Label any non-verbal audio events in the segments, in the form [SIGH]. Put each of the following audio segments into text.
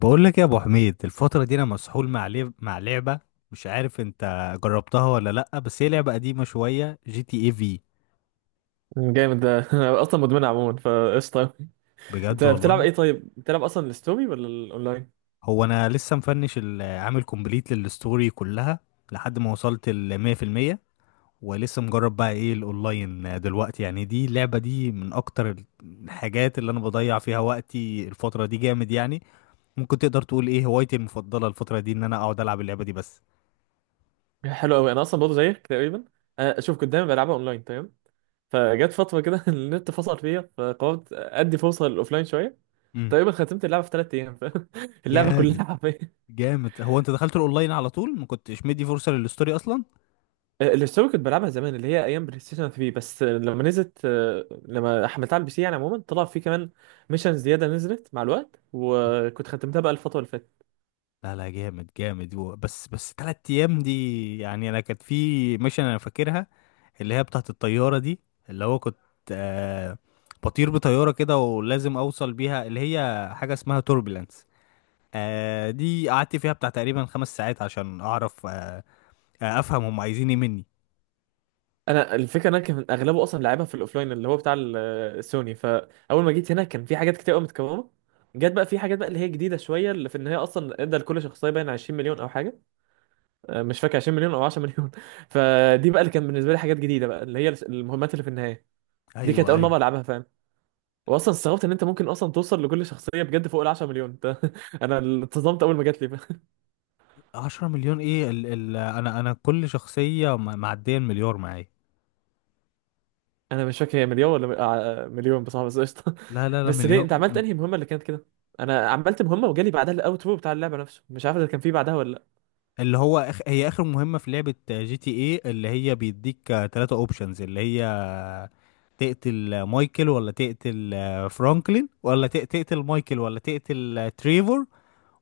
بقول لك يا ابو حميد، الفتره دي انا مسحول مع لعبه. مش عارف انت جربتها ولا لا، بس هي لعبه قديمه شويه، جي تي اي في. جامد ده. [LAUGHS] انا اصلا مدمن عموما فقشطه. انت بجد بتلعب والله. ايه؟ طيب بتلعب اصلا الستوري ولا الاونلاين؟ هو انا لسه مفنش عامل كومبليت للستوري كلها لحد ما وصلت ل 100%. ولسه مجرب بقى ايه الاونلاين دلوقتي، يعني دي اللعبه دي من اكتر الحاجات اللي انا بضيع فيها وقتي الفتره دي، جامد يعني. ممكن تقدر تقول ايه هوايتي المفضله الفتره دي ان انا اقعد العب اللعبه دي بس. حلو قوي، انا اصلا برضه زيك تقريبا. أنا شوف كنت دايما بلعبها اونلاين، تمام. فجت فتره كده [LAUGHS] النت فصل فيا فقررت ادي فرصه للاوفلاين شويه. امم. تقريبا ختمت اللعبه في 3 ايام [LAUGHS] اللعبه جامد كلها حرفيا. جامد. هو انت دخلت الاونلاين على طول؟ ما كنتش مدي فرصه للستوري اصلا؟ الستوري كنت بلعبها زمان اللي هي ايام بلاي ستيشن 3 بس. آه، لما نزلت آه، لما حملتها على البي سي، يعني عموما طلع فيه كمان ميشن زياده نزلت مع الوقت وكنت ختمتها بقى الفتره اللي فاتت. لا لا، جامد جامد، بس 3 ايام دي يعني؟ انا كانت في ميشن انا فاكرها، اللي هي بتاعت الطياره دي، اللي هو كنت، آه بطير بطياره كده ولازم اوصل بيها، اللي هي حاجه اسمها توربulence. دي قعدت فيها بتاع تقريبا 5 ساعات عشان اعرف، افهم هم عايزين ايه مني. انا الفكره إن انا كان اغلبه اصلا لعبها في الاوفلاين اللي هو بتاع السوني، فاول ما جيت هنا كان في حاجات كتير قوي متكرره. جت بقى في حاجات بقى اللي هي جديده شويه، اللي في ان هي اصلا ادى لكل شخصيه باين 20 مليون او حاجه. مش فاكر 20 مليون او 10 مليون. [LAUGHS] فدي بقى اللي كان بالنسبه لي حاجات جديده، بقى اللي هي المهمات اللي في النهايه، دي كانت ايوه اول ايوه. مره العبها، فاهم. واصلا استغربت ان انت ممكن اصلا توصل لكل شخصيه بجد فوق ال 10 مليون. [LAUGHS] انا اتصدمت اول ما جات لي. 10 مليون ايه؟ ال انا كل شخصيه معديه المليار معايا. انا مش فاكر هي مليون ولا مليون بصراحه، بس قشطه. لا لا [LAUGHS] لا، بس ليه مليار. انت عملت انهي مهمه اللي كانت كده؟ انا عملت مهمه وجالي بعدها الاوترو بتاع اللعبه نفسه، مش عارف اذا كان في بعدها ولا لا. اللي هو هي اخر مهمة في لعبة جي تي ايه، اللي هي بيديك 3 اوبشنز، اللي هي تقتل مايكل ولا تقتل فرانكلين، ولا تقتل مايكل، ولا تقتل تريفور،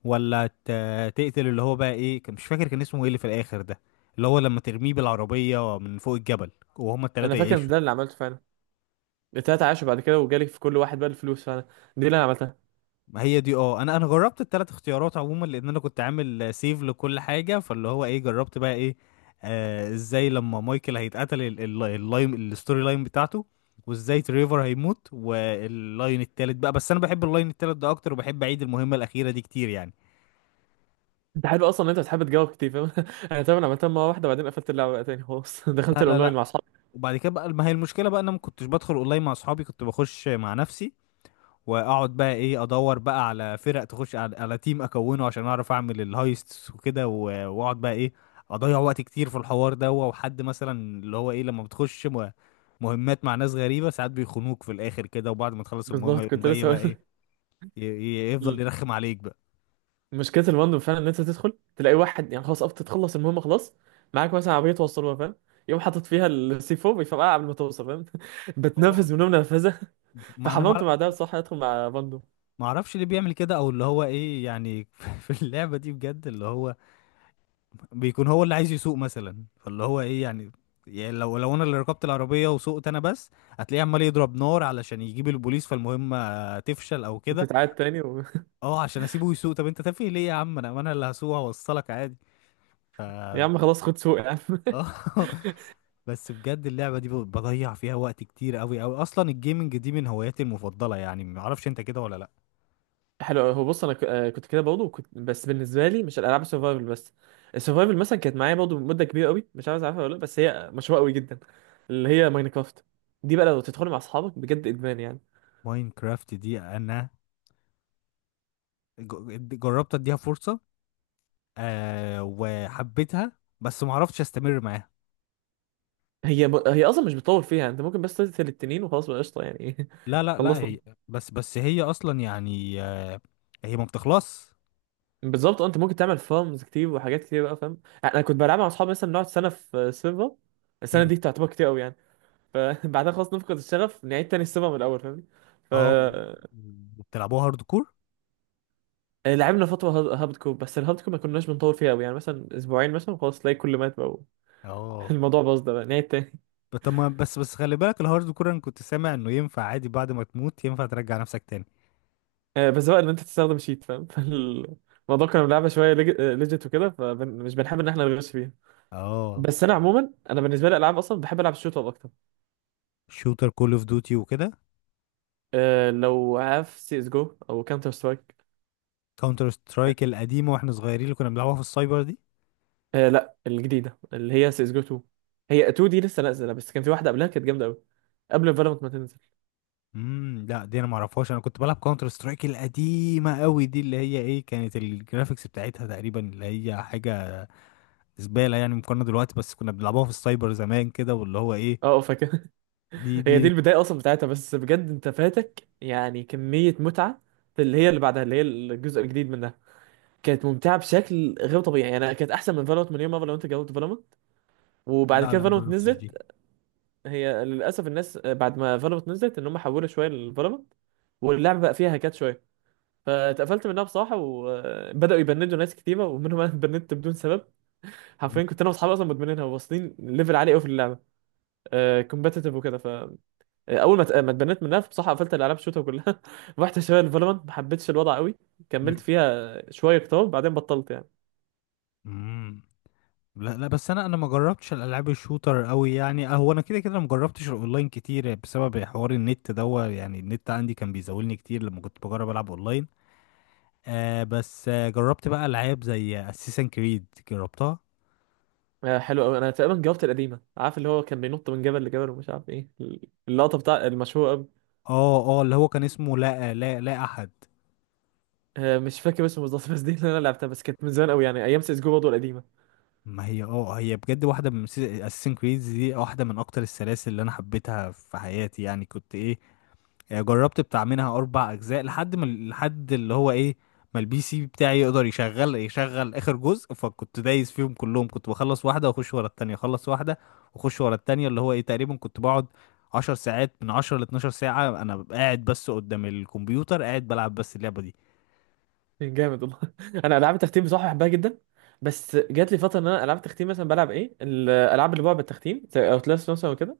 ولا تقتل اللي هو بقى ايه، كان مش فاكر كان اسمه ايه اللي في الاخر ده، اللي هو لما ترميه بالعربية من فوق الجبل وهما انا التلاتة فاكر إن يعيشوا. ده اللي عملته فعلا، التلاته عاشوا بعد كده وجالي في كل واحد بقى الفلوس فعلا، دي اللي انا عملتها. ما هي دي. اه انا جربت الثلاث اختيارات عموما، لان انا كنت عامل سيف لكل حاجه، فاللي هو ايه جربت بقى ايه، ازاي لما مايكل هيتقتل اللاين الستوري لاين بتاعته، وازاي تريفر هيموت واللاين التالت بقى. بس انا بحب اللاين التالت ده اكتر وبحب اعيد المهمه الاخيره دي كتير يعني. انت حلو اصلا ان انت بتحب تجاوب كتير، فاهم. [LAUGHS] انا طبعا عملتها مره واحده وبعدين قفلت اللعبه بقى تاني، خلاص. [LAUGHS] لا دخلت لا الاونلاين لا. مع اصحابي. وبعد كده بقى، ما هي المشكله بقى انا ما كنتش بدخل اونلاين مع اصحابي، كنت بخش مع نفسي واقعد بقى ايه، ادور بقى على فرق تخش على تيم اكونه عشان اعرف اعمل الهايستس وكده، واقعد بقى ايه، اضيع وقت كتير في الحوار ده. وحد مثلا، اللي هو ايه، لما بتخش مهمات مع ناس غريبة ساعات بيخونوك في الاخر كده، وبعد ما تخلص المهمة بالظبط يقوم كنت جاي لسه هقول بقى ايه، لك. يفضل يرخم عليك بقى. مشكله المندوب فعلا ان انت تدخل تلاقي واحد يعني خلاص قفت تخلص المهمه خلاص، معاك مثلا عربيه توصلوها، فاهم. يقوم حاطط فيها السي 4 بيفرقع قبل ما توصل، فاهم. [LAUGHS] اه. بتنفذ منهم نرفزه. [LAUGHS] ما انا ما فحممت أعرف- بعدها بصراحه ادخل مع بندو. ما اعرفش ليه بيعمل كده، او اللي هو ايه يعني، [LAUGHS] في اللعبة دي بجد اللي هو بيكون هو اللي عايز يسوق مثلا، فاللي هو ايه يعني، يعني لو انا اللي ركبت العربيه وسوقت انا بس، هتلاقيه عمال يضرب نار علشان يجيب البوليس، فالمهمه تفشل او كده. بتتعاد تاني. اه، عشان اسيبه يسوق. طب انت تافه ليه يا عم؟ انا اللي هسوق، هوصلك عادي. ف [LAUGHS] يا عم خلاص خد سوق يا عم. [LAUGHS] [LAUGHS] بس بجد اللعبه دي بضيع فيها وقت كتير قوي قوي. اصلا الجيمنج دي من هواياتي المفضله، يعني ما اعرفش انت كده ولا لا. حلو، هو بص انا كنت كده برضه، كنت بس بالنسبه لي مش الالعاب السرفايفل بس. السرفايفل مثلا كانت معايا برضه مده كبيره قوي، مش عارف عارفها ولا لا بس هي مشهوره قوي جدا، اللي هي ماينكرافت. دي بقى لو تدخل مع اصحابك بجد ادمان يعني. ماينكرافت دي انا جربت اديها فرصه، وحبيتها. بس ما عرفتش استمر معاها. هي اصلا مش بتطول فيها، انت ممكن بس تقتل التنين وخلاص بقى قشطه يعني. لا [LAUGHS] لا لا، خلصنا. هي بس هي اصلا يعني، هي ما بتخلص. بالظبط، انت ممكن تعمل فارمز كتير وحاجات كتير بقى، فاهم. انا كنت بلعب مع اصحابي مثلا نقعد سنه في سيرفر، السنه مم. دي تعتبر كتير قوي يعني. فبعدها [LAUGHS] خلاص نفقد الشغف نعيد تاني السيرفر من الاول، فاهمني. ف اه. بتلعبوها هارد كور؟ آه، لعبنا فتره هابد كور، بس الهابد كور ما كناش بنطول فيها قوي، يعني مثلا اسبوعين مثلا خلاص تلاقي كل مات بقى [LAUGHS] اه، الموضوع باظ ده بقى نعيد تاني. طب ما- بس خلي بالك الهارد كور انا كنت سامع انه ينفع عادي، بعد ما تموت ينفع ترجع نفسك تاني. [LAUGHS] بس بقى ان انت تستخدم شيت، فاهم. [LAUGHS] فالموضوع كنا بنلعبها شويه ليجيت وكده فمش بنحب ان احنا نغش فيها. اه، بس انا عموما انا بالنسبه لي الالعاب اصلا بحب العب الشوت اب اكتر. شوتر، كول اوف ديوتي وكده؟ أه، لو عارف سي اس جو او كاونتر سترايك. كاونتر سترايك القديمه واحنا صغيرين، اللي كنا بنلعبها في السايبر دي؟ أه، لا، الجديده اللي هي سي اس جو 2. هي 2 دي لسه نازله، بس كان في واحده قبلها كانت جامده قوي قبل فالورانت ما تنزل. امم، لا، دي انا ما اعرفهاش. انا كنت بلعب كاونتر سترايك القديمه قوي دي، اللي هي ايه، كانت الجرافيكس بتاعتها تقريبا اللي هي حاجه زباله يعني مقارنه دلوقتي، بس كنا بنلعبوها في السايبر زمان كده. واللي هو ايه اه، فاكر. [LAUGHS] دي هي دي دي البدايه اصلا بتاعتها، بس بجد انت فاتك يعني كميه متعه في اللي هي اللي بعدها اللي هي الجزء الجديد منها، كانت ممتعه بشكل غير طبيعي يعني، أنا كانت احسن من فالورانت مليون مره لو انت جربت فالورانت. وبعد لا كده لا، ما فالورانت جربتش دي. نزلت. هي للاسف الناس بعد ما فالورانت نزلت ان هم حولوا شويه لفالورانت، واللعبه بقى فيها هكات شويه، فاتقفلت منها بصراحه وبداوا يبندوا ناس كتيره ومنهم انا اتبندت بدون سبب. مم، حرفيا كنت انا واصحابي اصلا مدمنينها وواصلين ليفل عالي قوي في اللعبه كومبتيتيف وكده، ف آه، اول ما ت- آه، ما اتبنيت منها بصراحه قفلت الالعاب شوتها كلها. [LAUGHS] رحت شويه لفالورانت ما حبيتش الوضع قوي، كملت مم، فيها شويه كتار بعدين بطلت يعني. مم. لا لا، بس انا ما جربتش الالعاب الشوتر قوي يعني. هو انا كده كده ما جربتش الاونلاين كتير بسبب حوار النت دوا يعني، النت عندي كان بيزولني كتير لما كنت بجرب العب اونلاين. بس جربت بقى العاب زي اساسن كريد، جربتها. حلو قوي، انا تقريبا جاوبت القديمه، عارف اللي هو كان بينط من جبل لجبل ومش عارف ايه، اللقطه بتاع المشهوره. اه اه، اللي هو كان اسمه لا لا لا احد. مش فاكر اسمه بالظبط بس دي اللي انا لعبتها، بس كانت من زمان قوي يعني ايام سيس جو برضه القديمه. ما هي هي بجد واحدة من اساسن كريد دي، واحدة من اكتر السلاسل اللي انا حبيتها في حياتي، يعني كنت ايه، يعني جربت بتاع منها 4 اجزاء لحد ما اللي هو ايه ما البي سي بتاعي يقدر يشغل اخر جزء. فكنت دايس فيهم كلهم، كنت بخلص واحدة واخش ورا التانية، اخلص واحدة واخش ورا التانية. اللي هو ايه، تقريبا كنت بقعد 10 ساعات، من 10 لـ 12 ساعة، انا قاعد بس قدام الكمبيوتر قاعد بلعب بس اللعبة دي. جامد والله. [LAUGHS] انا العاب التختيم بصراحه بحبها جدا، بس جات لي فتره ان انا العاب التختيم مثلا بلعب ايه الالعاب اللي بقى بالتختيم زي اوتلاست مثلا وكده.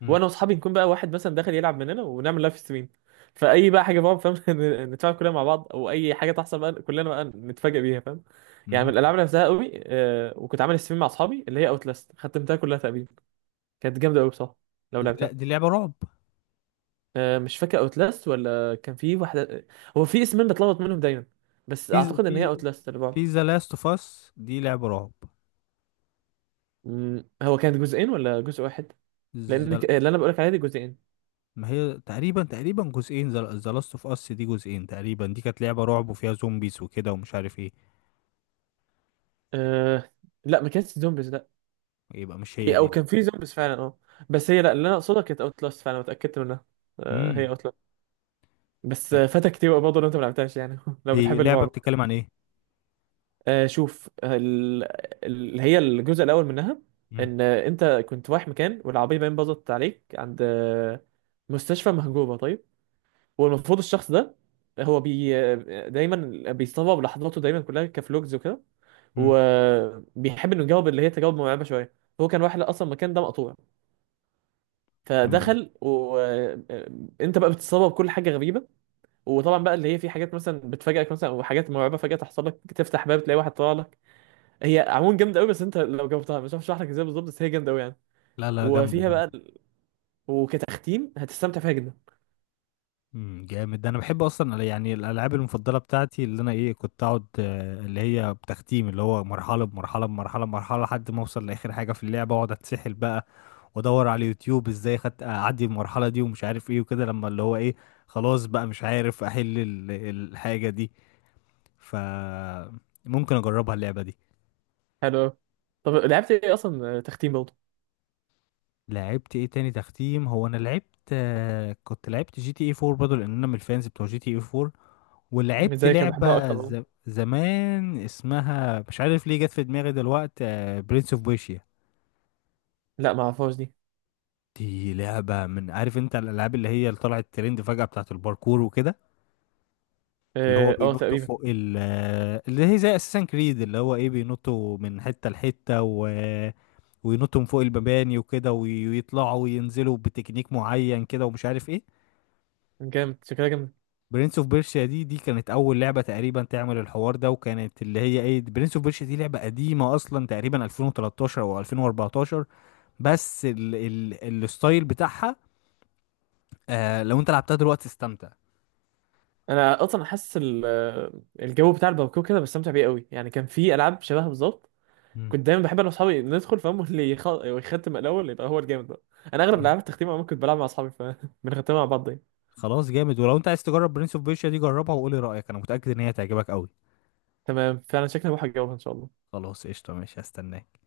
مم. وانا واصحابي نكون بقى واحد مثلا داخل يلعب مننا ونعمل لايف ستريم، فاي بقى حاجه بقى، فاهم. [LAUGHS] نتفاعل كلنا مع بعض، او اي حاجه تحصل بقى كلنا بقى نتفاجئ بيها، فاهم. يعني مم. من الالعاب اللي لعبتها قوي وكنت عامل ستريم مع اصحابي اللي هي اوتلاست ختمتها كلها تقريبا، كانت جامده قوي بصراحه لو لا، دي لعبتها. لعبة رعب. مش فاكر اوتلاست ولا كان في واحده، هو في اسمين بتلخبط منهم دايما، بس في اعتقد ان هي في اوتلاست اللي بعض. في ذا لاست اوف اس دي لعبة رعب. هو كانت جزئين ولا جزء واحد؟ لان The- اللي انا بقولك عليه دي جزئين. ما هي تقريبا تقريبا جزئين، ذا لاست اوف اس دي جزئين تقريبا، دي كانت لعبة رعب وفيها زومبيز وكده ومش عارف ايه. أه... لا، ما كانتش زومبيز، لا. يبقى مش هي او دي. كان في زومبيز فعلا، اه. بس هي، لا، اللي انا اقصدها كانت اوتلاست فعلا واتاكدت منها. امم هي اوتلاست. بس فاتك كتير بقى برضه لو انت ما لعبتهاش يعني. [LAUGHS] لو دي بتحب لعبة الرعب. بتتكلم عن ايه؟ شوف اللي هي الجزء الاول منها، امم. ان انت كنت رايح مكان والعربيه باين باظت عليك عند مستشفى مهجوره، طيب. والمفروض الشخص ده هو بي آه، دايما بيصور لحظاته دايما كلها كفلوجز وكده، امم. وبيحب انه يجاوب اللي هي تجاوب مرعبه شويه. هو كان رايح اصلا المكان ده مقطوع، تمام. فدخل وانت بقى بتتصور بكل حاجه غريبه. وطبعا بقى اللي هي في حاجات مثلا بتفاجئك مثلا وحاجات مرعبه فجاه تحصل لك، تفتح باب تلاقي واحد طالع لك. هي عموما جامده قوي، بس انت لو جاوبتها مش عارف اشرح لك ازاي بالظبط بس هي جامده قوي يعني. لا لا، جامدة وفيها بقى جامدة. وكتختيم هتستمتع فيها جدا. امم، جامد ده. انا بحب اصلا يعني الالعاب المفضلة بتاعتي، اللي انا ايه كنت اقعد، اللي هي بتختيم، اللي هو مرحلة بمرحلة بمرحلة بمرحلة لحد ما اوصل لاخر حاجة في اللعبة واقعد اتسحل بقى. وادور على اليوتيوب ازاي خدت اعدي المرحله دي ومش عارف ايه وكده، لما اللي هو ايه خلاص بقى مش عارف احل الحاجه دي. ف ممكن اجربها اللعبه دي. حلو قوي، طب لعبت ايه اصلا، تختيم برضه؟ لعبت ايه تاني تختيم؟ هو انا لعبت، كنت لعبت جي تي اي 4 برضه لان انا من الفانز بتوع جي تي اي 4. مش ولعبت زي كان بحبها لعبه اكتر عموما. زمان اسمها مش عارف ليه جت في دماغي دلوقتي، برنس اوف بيشيا. لا ما اعرفهاش دي. دي لعبه، من عارف انت الالعاب اللي هي اللي طلعت ترند فجاه بتاعت الباركور وكده، اللي هو اه، بينط تقريبا. فوق اللي هي زي اساسن كريد، اللي هو ايه بينطوا من حته لحته وينطوا من فوق المباني وكده ويطلعوا وينزلوا بتكنيك معين كده ومش عارف ايه. جامد شكلها جامد. برنس اوف بيرشيا دي كانت اول لعبه تقريبا تعمل الحوار ده، وكانت اللي هي ايه، برنس اوف بيرشيا دي لعبه قديمه اصلا تقريبا 2013 او 2014. بس الستايل بتاعها، لو انت لعبتها دلوقتي استمتع. انا اصلا حاسس الجو بتاع الباركور كده بستمتع بيه قوي يعني، كان في العاب شبهها بالظبط، كنت دايما بحب انا واصحابي ندخل، فاهم، اللي يختم الاول يبقى هو الجامد بقى. انا اغلب مم. العاب التختيم عموما كنت بلعب مع اصحابي فبنختمها [LAUGHS] مع بعض يعني. خلاص جامد. ولو انت عايز تجرب برنس اوف بيرشيا دي جربها وقولي رأيك، انا متأكد ان هي تعجبك قوي. تمام، فعلا شكلها بروح الجو ان شاء الله. خلاص قشطة، ماشي، هستناك.